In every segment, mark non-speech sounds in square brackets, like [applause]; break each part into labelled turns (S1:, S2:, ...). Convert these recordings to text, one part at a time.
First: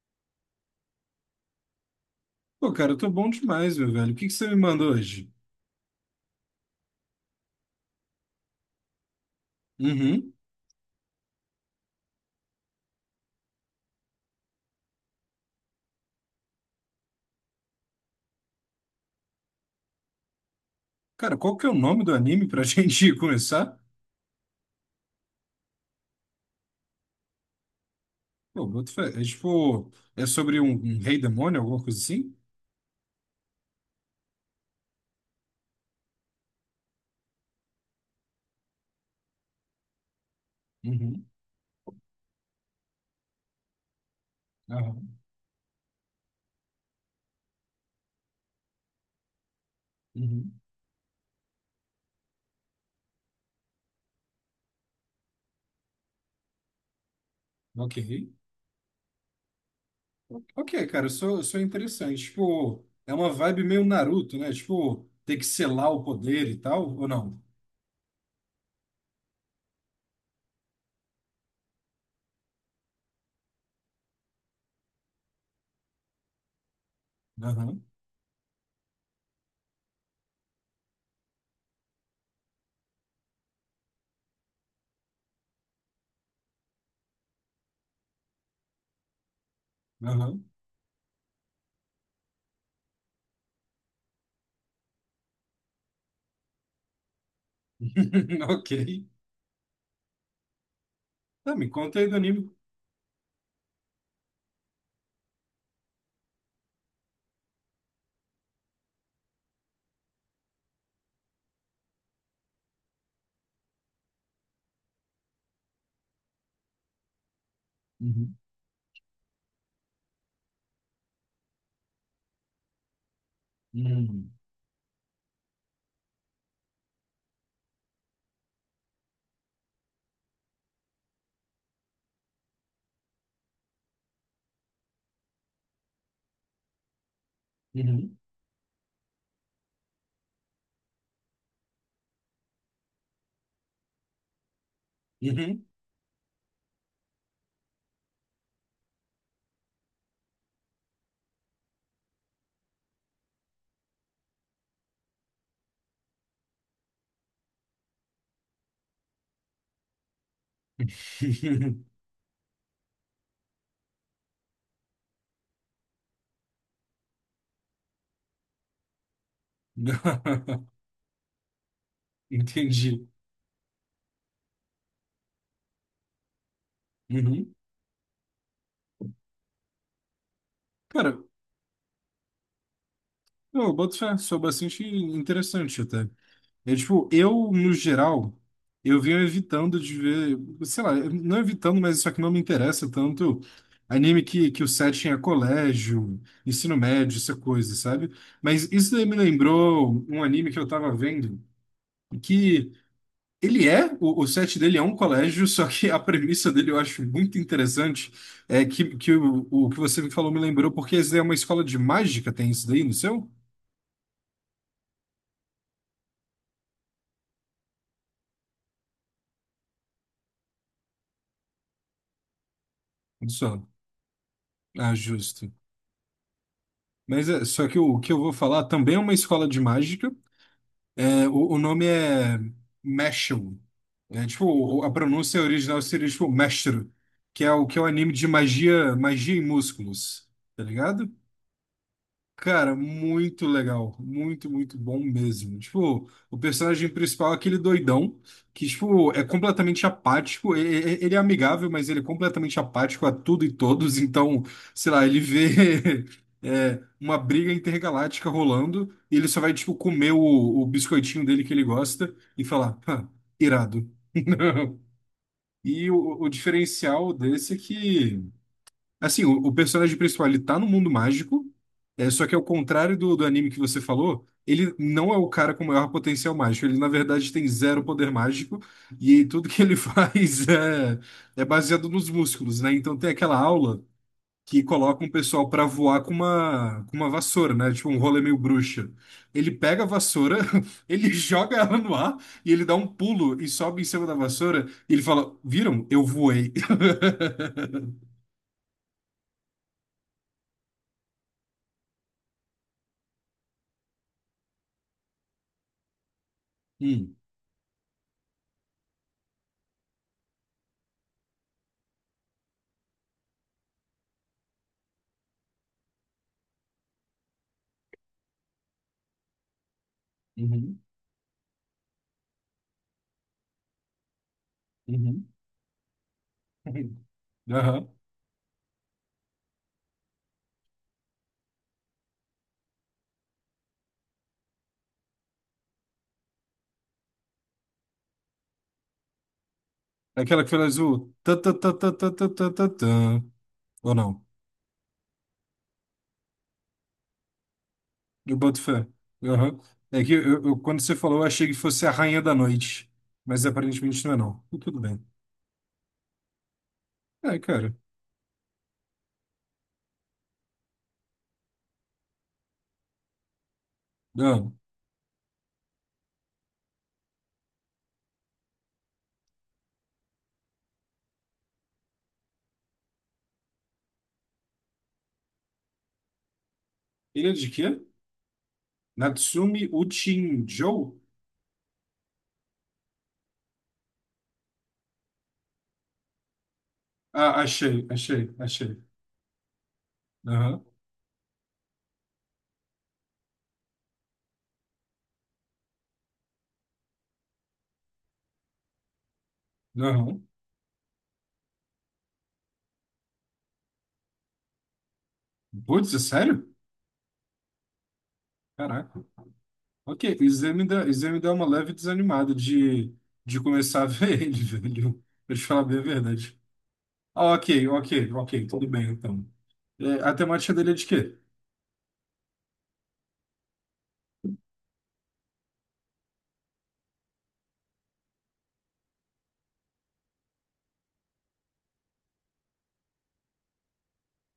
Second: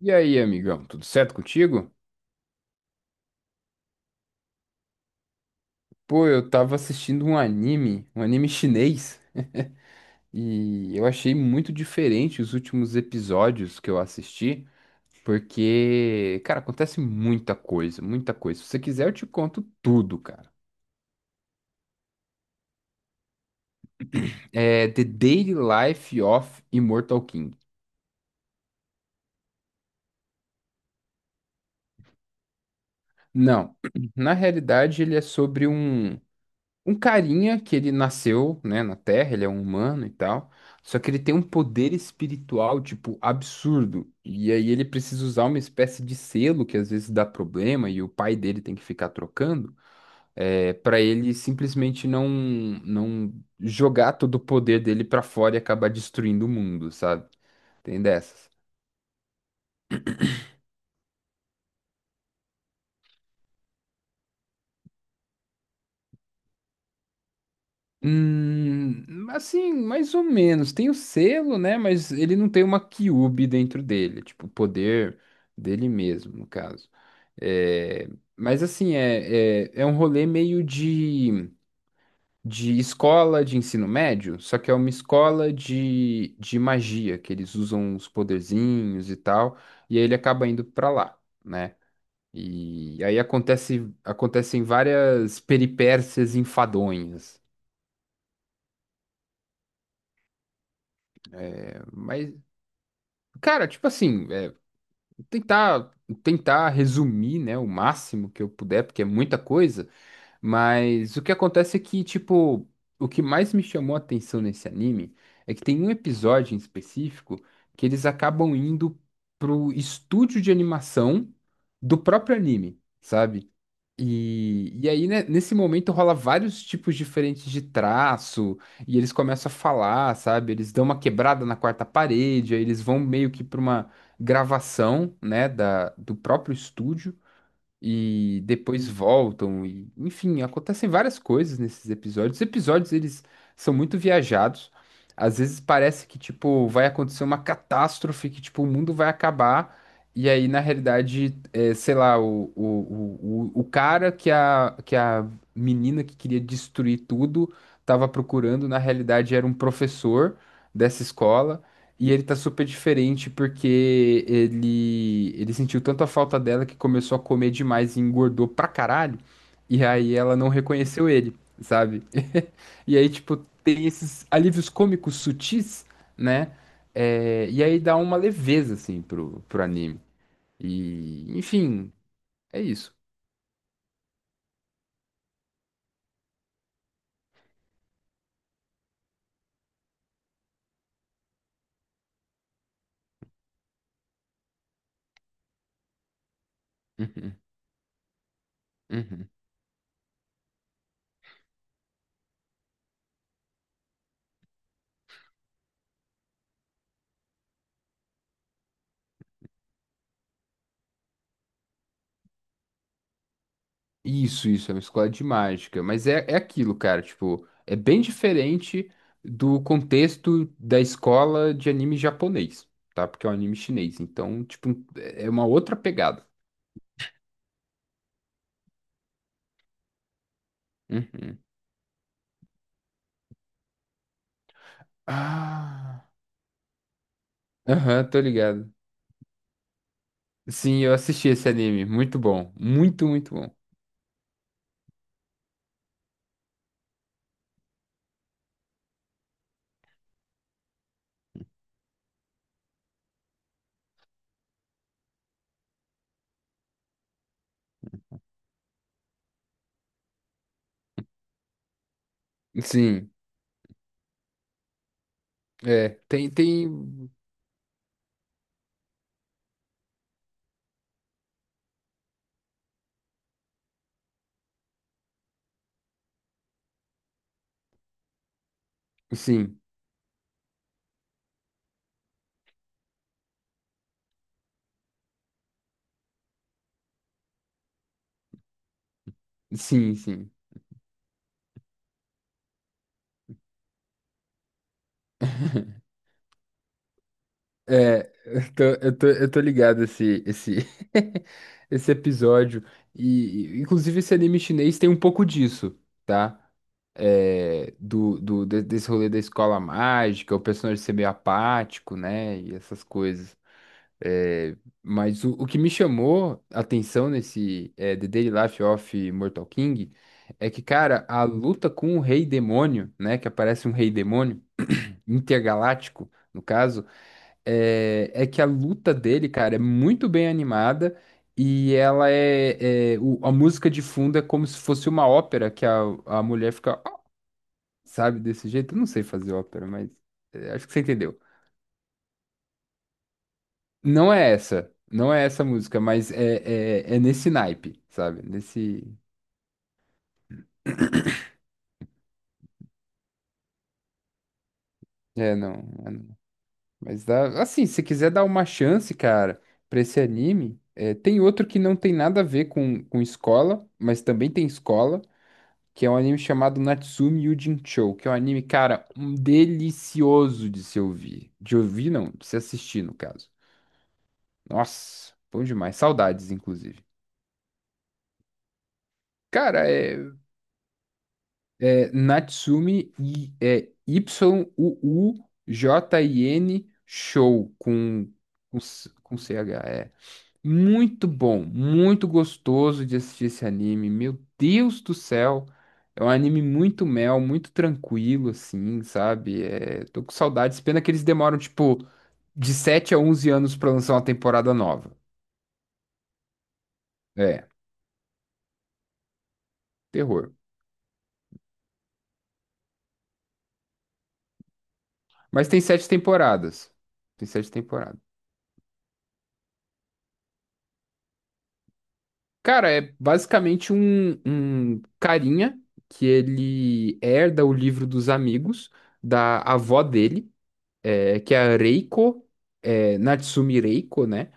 S1: E aí, amigão, tudo certo contigo?
S2: Pô, cara, eu tô bom demais, meu velho. O que que você me manda hoje?
S1: Pô, eu tava assistindo um anime chinês,
S2: Uhum.
S1: e eu achei muito diferente os últimos episódios que eu assisti, porque, cara, acontece muita coisa, muita coisa. Se você quiser, eu te conto tudo, cara.
S2: Cara, qual que é o nome do anime pra [laughs] gente começar?
S1: É The Daily Life of Immortal King.
S2: Pô, boto fé. É tipo, é sobre um rei demônio, alguma coisa assim?
S1: Não, [clears throat] na realidade ele é sobre um carinha que ele nasceu, né, na Terra, ele é um humano e tal, só que ele
S2: Uhum.
S1: tem um poder espiritual, tipo, absurdo. E aí ele
S2: Aham.
S1: precisa usar uma espécie de selo que às vezes dá problema e o pai dele tem que ficar trocando,
S2: Uhum.
S1: para ele simplesmente não jogar todo o poder dele pra fora e acabar destruindo o mundo, sabe?
S2: Ok.
S1: Tem dessas.
S2: Ok, cara, eu sou interessante. Tipo, é uma vibe meio Naruto, né? Tipo, ter que selar o poder e tal, ou não?
S1: Assim, mais ou menos. Tem o selo, né? Mas ele não tem uma Kyuubi dentro dele, tipo, o poder dele mesmo, no caso.
S2: Aham.
S1: É, mas assim, é um rolê meio de, escola de ensino médio, só que é uma escola de magia, que eles usam os poderzinhos e tal, e aí ele
S2: Aham.
S1: acaba indo pra lá, né? E aí acontecem várias peripécias enfadonhas.
S2: [laughs] Ok. Tá, me
S1: É,
S2: conta aí do
S1: mas
S2: anime.
S1: Cara, tipo assim, tentar tentar resumir, né, o máximo que eu puder, porque é muita coisa. Mas o que acontece é que, tipo, o que mais me chamou a atenção nesse anime é que tem um episódio em específico que eles
S2: Uhum.
S1: acabam indo pro estúdio de animação do próprio anime, sabe?
S2: Uhum.
S1: E aí, né, nesse momento, rola vários tipos diferentes de traço, e eles começam a falar, sabe? Eles dão uma quebrada na quarta parede, aí eles vão meio que pra uma gravação, né, do próprio estúdio
S2: Uhum.
S1: e depois voltam e enfim, acontecem várias coisas nesses episódios. Os episódios eles são muito viajados. Às vezes parece que tipo vai acontecer uma catástrofe, que tipo o mundo vai acabar e aí na realidade, sei lá, o cara que a menina que queria destruir tudo estava procurando, na realidade era um professor dessa escola.
S2: Uhum.
S1: E ele tá super diferente porque ele sentiu tanto a falta dela que começou a comer demais e engordou pra caralho. E aí ela não
S2: [laughs]
S1: reconheceu ele, sabe? [laughs] E
S2: Entendi.
S1: aí, tipo, tem esses alívios cômicos sutis, né? É,
S2: Uhum.
S1: e aí dá uma leveza, assim, pro anime.
S2: Cara,
S1: E, enfim, é isso.
S2: eu boto fé, sou bastante interessante até. É tipo, eu, no geral, eu venho evitando de ver, sei lá, não evitando, mas isso aqui não me interessa tanto anime que o setting é colégio, ensino médio, essa
S1: Uhum,
S2: coisa, sabe? Mas isso daí me
S1: uhum.
S2: lembrou um anime que eu tava vendo, que ele é, o set dele é um colégio, só que a premissa dele eu acho muito interessante. É que o que você me falou me lembrou, porque isso daí é uma escola de mágica, tem isso daí no seu?
S1: Isso, é uma escola de mágica. Mas é aquilo, cara, tipo, é bem diferente do contexto da escola de anime japonês, tá? Porque
S2: No
S1: é um anime
S2: seu?
S1: chinês. Então, tipo,
S2: Ah,
S1: é uma
S2: justo.
S1: outra pegada.
S2: Mas é, só que o, que eu vou falar também é uma escola de mágica. É,
S1: Uhum.
S2: o nome é Meshul. É, tipo, a pronúncia original
S1: Ah,
S2: seria tipo Meshru, que é o
S1: aham,
S2: anime
S1: tô
S2: de
S1: ligado.
S2: magia, magia e músculos, tá
S1: Sim, eu
S2: ligado?
S1: assisti esse anime. Muito bom.
S2: Cara,
S1: Muito, muito
S2: muito
S1: bom.
S2: legal. Muito, muito bom mesmo. Tipo, o personagem principal é aquele doidão que, tipo, é completamente apático. Ele é amigável, mas ele é completamente apático a tudo e todos. Então, sei lá, ele vê [laughs] é, uma briga intergaláctica rolando e ele só vai, tipo, comer o biscoitinho dele que ele gosta e falar, "Hã,
S1: Sim,
S2: irado." [laughs] E
S1: é.
S2: o
S1: Tem, tem.
S2: diferencial desse é que. Assim, o personagem principal, ele tá no mundo mágico, é, só que ao contrário do anime que você falou, ele não é o cara com maior potencial mágico. Ele, na verdade, tem zero poder mágico e tudo que
S1: Sim,
S2: ele [laughs] faz é baseado nos músculos, né? Então tem aquela aula que coloca um pessoal pra voar com com uma vassoura, né? Tipo um rolê meio bruxa. Ele pega a
S1: sim, sim.
S2: vassoura, [laughs] ele joga ela no ar e ele dá um pulo e sobe em cima da vassoura e ele fala, viram? Eu voei. [laughs]
S1: É, eu tô ligado [laughs] esse episódio. E, inclusive, esse anime chinês tem um pouco disso, tá?
S2: Hum.
S1: É, desse rolê da escola mágica, o personagem ser meio apático, né? E essas coisas. É, mas o que me chamou a atenção nesse The Daily Life of Mortal King é que,
S2: Uhum.
S1: cara, a luta com o rei demônio, né? Que aparece um rei demônio [clears throat]
S2: Uhum.
S1: intergaláctico, no caso,
S2: [laughs] Aham.
S1: é que a luta dele, cara, é muito bem animada e ela a música de fundo é como se fosse uma ópera que a mulher fica, "Ah", sabe, desse jeito. Eu não sei fazer ópera, mas
S2: Aquela que fala
S1: acho que você
S2: azul.
S1: entendeu.
S2: Tã, tã, tã, tã, tã, tã, tã, tã, tã. Ou
S1: Não
S2: não?
S1: é essa, não é essa música, mas é nesse naipe, sabe?
S2: Eu boto
S1: Nesse.
S2: fé. Aham. É que quando você falou, eu achei que fosse a Rainha da Noite. Mas aparentemente não é, não. E tudo bem.
S1: É, não. É, não. Mas
S2: É,
S1: dá, assim,
S2: cara.
S1: se quiser dar uma chance, cara, pra esse anime, tem outro que não tem nada a ver com, escola, mas também
S2: Ah,
S1: tem escola, que é um anime chamado Natsume Yuujinchou, que é um anime, cara, um delicioso de se ouvir. De ouvir, não, de se assistir, no caso. Nossa, bom demais. Saudades, inclusive.
S2: ele é de quê? Natsumi
S1: Cara, é,
S2: Uchinjo?
S1: é Natsume e é Yuujin
S2: Ah,
S1: Show
S2: achei,
S1: com,
S2: achei,
S1: com,
S2: achei.
S1: C- com CH.
S2: Aham,
S1: Muito bom, muito gostoso de assistir esse anime. Meu Deus do céu. É um anime muito mel, muito tranquilo, assim, sabe? É, tô com
S2: aham.
S1: saudades. Pena que eles demoram, tipo, de 7 a 11 anos pra lançar uma temporada nova.
S2: Putz, é sério?
S1: É,
S2: Caraca. Ok,
S1: terror.
S2: isso aí me dá uma leve desanimada de começar a ver ele, [laughs] velho. Pra te
S1: Mas tem
S2: falar bem a
S1: sete
S2: verdade.
S1: temporadas. Tem
S2: Ah,
S1: sete
S2: ok,
S1: temporadas.
S2: ok, ok, tudo bem então. É, a temática dele é de quê?
S1: Cara, é basicamente um carinha que ele herda o livro dos amigos da avó dele. Que é a Reiko, Natsumi Reiko, né?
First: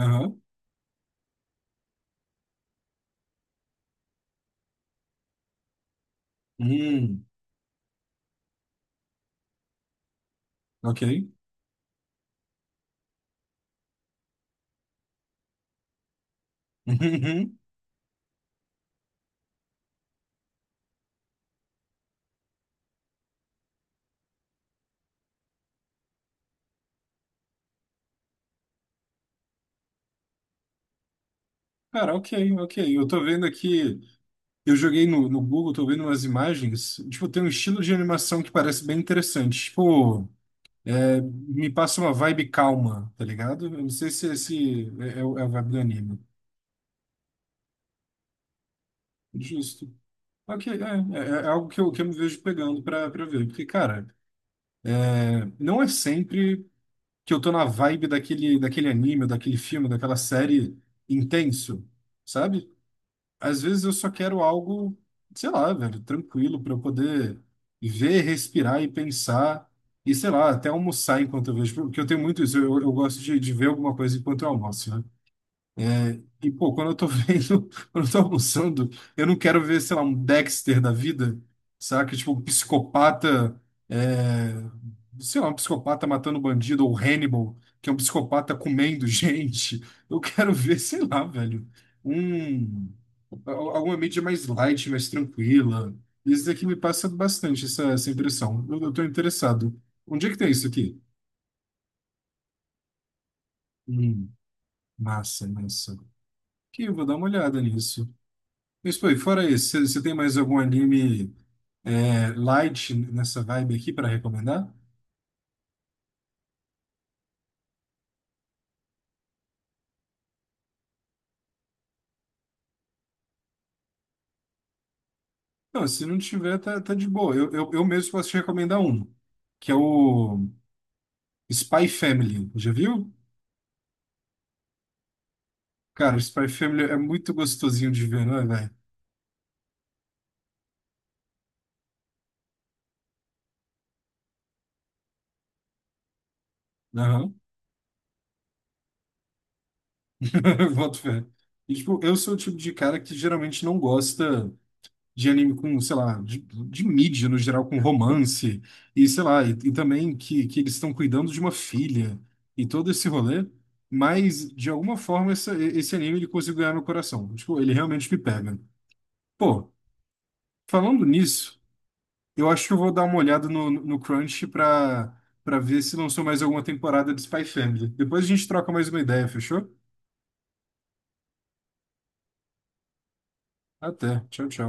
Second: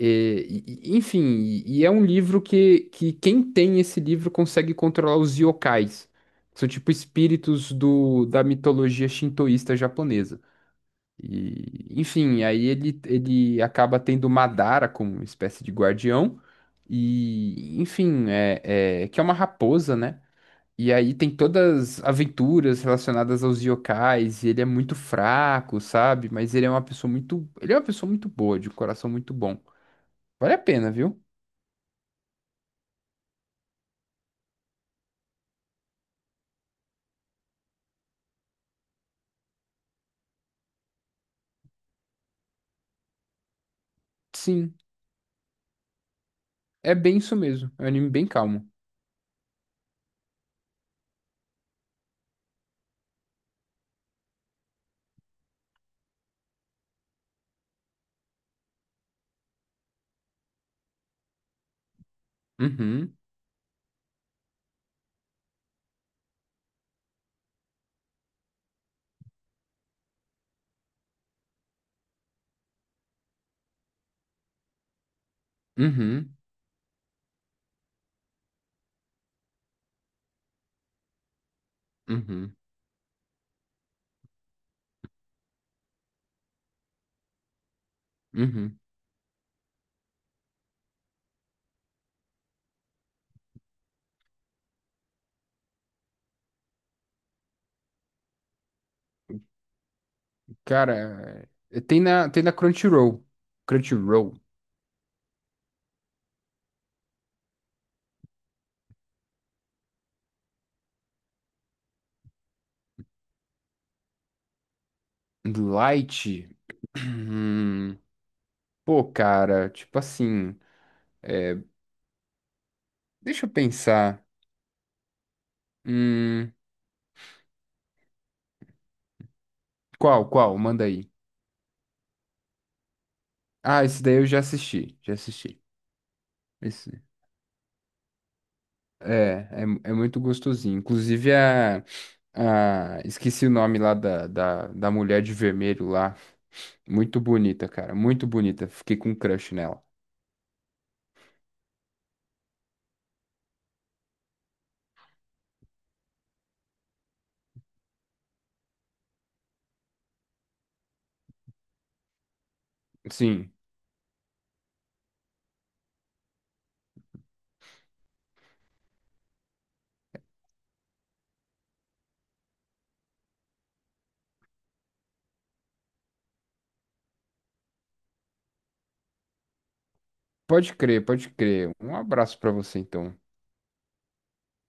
S2: Aham.
S1: e- enfim, e é um livro que quem tem esse livro consegue controlar os yokais. São tipo
S2: Hum,
S1: espíritos da mitologia shintoísta japonesa.
S2: ok.
S1: E, enfim, aí ele acaba tendo Madara como uma espécie de guardião.
S2: [laughs] Uhum.
S1: E, enfim, que é uma raposa, né? E aí tem todas as aventuras relacionadas aos yokais, e ele é muito fraco, sabe? Mas ele é uma pessoa muito boa, de um coração muito bom. Vale a pena, viu?
S2: Cara, ok, ok. Eu tô vendo aqui, eu joguei no Google, tô vendo umas imagens. Tipo, tem um estilo de animação que parece bem interessante. Tipo, é, me passa uma vibe calma, tá ligado? Eu não sei se
S1: Sim,
S2: esse é, é a vibe do anime.
S1: é bem isso mesmo. É um anime bem calmo.
S2: Justo. Ok, é, é algo que que eu me vejo pegando pra ver. Porque, cara, é, não é sempre que eu tô na vibe daquele anime, daquele filme, daquela série intenso, sabe?
S1: Uhum,
S2: Às vezes eu só quero algo, sei lá, velho, tranquilo para eu poder ver, respirar e pensar e sei lá, até almoçar enquanto eu vejo, porque eu tenho muito isso, eu gosto de ver alguma coisa enquanto eu almoço, né? É,
S1: uhum,
S2: e, pô, quando eu tô vendo, [laughs] quando eu tô almoçando, eu não quero ver, sei lá, um Dexter da vida, saca? Tipo, um
S1: uhum,
S2: psicopata, é, sei lá, um psicopata matando bandido, ou Hannibal, que é um psicopata
S1: uhum.
S2: comendo [laughs] gente. Eu quero ver, sei lá, velho, um, alguma mídia mais light, mais tranquila. Isso daqui me passa bastante, essa impressão. Eu tô interessado. Onde é que tem isso aqui?
S1: Cara, tem na Crunchyroll.
S2: Hum,
S1: Crunchyroll.
S2: massa, massa. Aqui, eu vou dar uma olhada nisso. Mas, pô, e fora isso, você tem mais algum anime é, light nessa vibe aqui para recomendar?
S1: Light. Hum, Pô, cara, tipo assim, é, deixa eu pensar.
S2: Não, se não
S1: Hum,
S2: tiver, tá, tá de boa. Eu mesmo posso te recomendar um, que é
S1: qual,
S2: o
S1: qual? Manda aí.
S2: Spy Family. Já viu?
S1: Ah, esse daí eu já assisti, já assisti.
S2: Cara, o Spy Family é
S1: Esse,
S2: muito gostosinho de ver, não é, velho?
S1: é, é muito gostosinho. Inclusive, esqueci o nome lá da mulher de vermelho lá. Muito
S2: Aham.
S1: bonita, cara, muito bonita. Fiquei com um crush nela.
S2: [laughs] Boto fé. E, tipo, eu sou o tipo de cara que geralmente não gosta, de anime com, sei lá, de mídia no geral, com romance, e sei lá, e também que eles estão cuidando de uma filha e todo esse rolê,
S1: Sim,
S2: mas de alguma forma esse anime ele conseguiu ganhar meu coração. Tipo, ele realmente me pega. Pô, falando nisso, eu acho que eu vou dar uma olhada no Crunch pra ver se lançou mais alguma temporada de Spy Family. Depois a gente troca mais uma ideia, fechou?
S1: pode crer, pode crer. Um abraço pra você, então.
S2: Até. Tchau, tchau.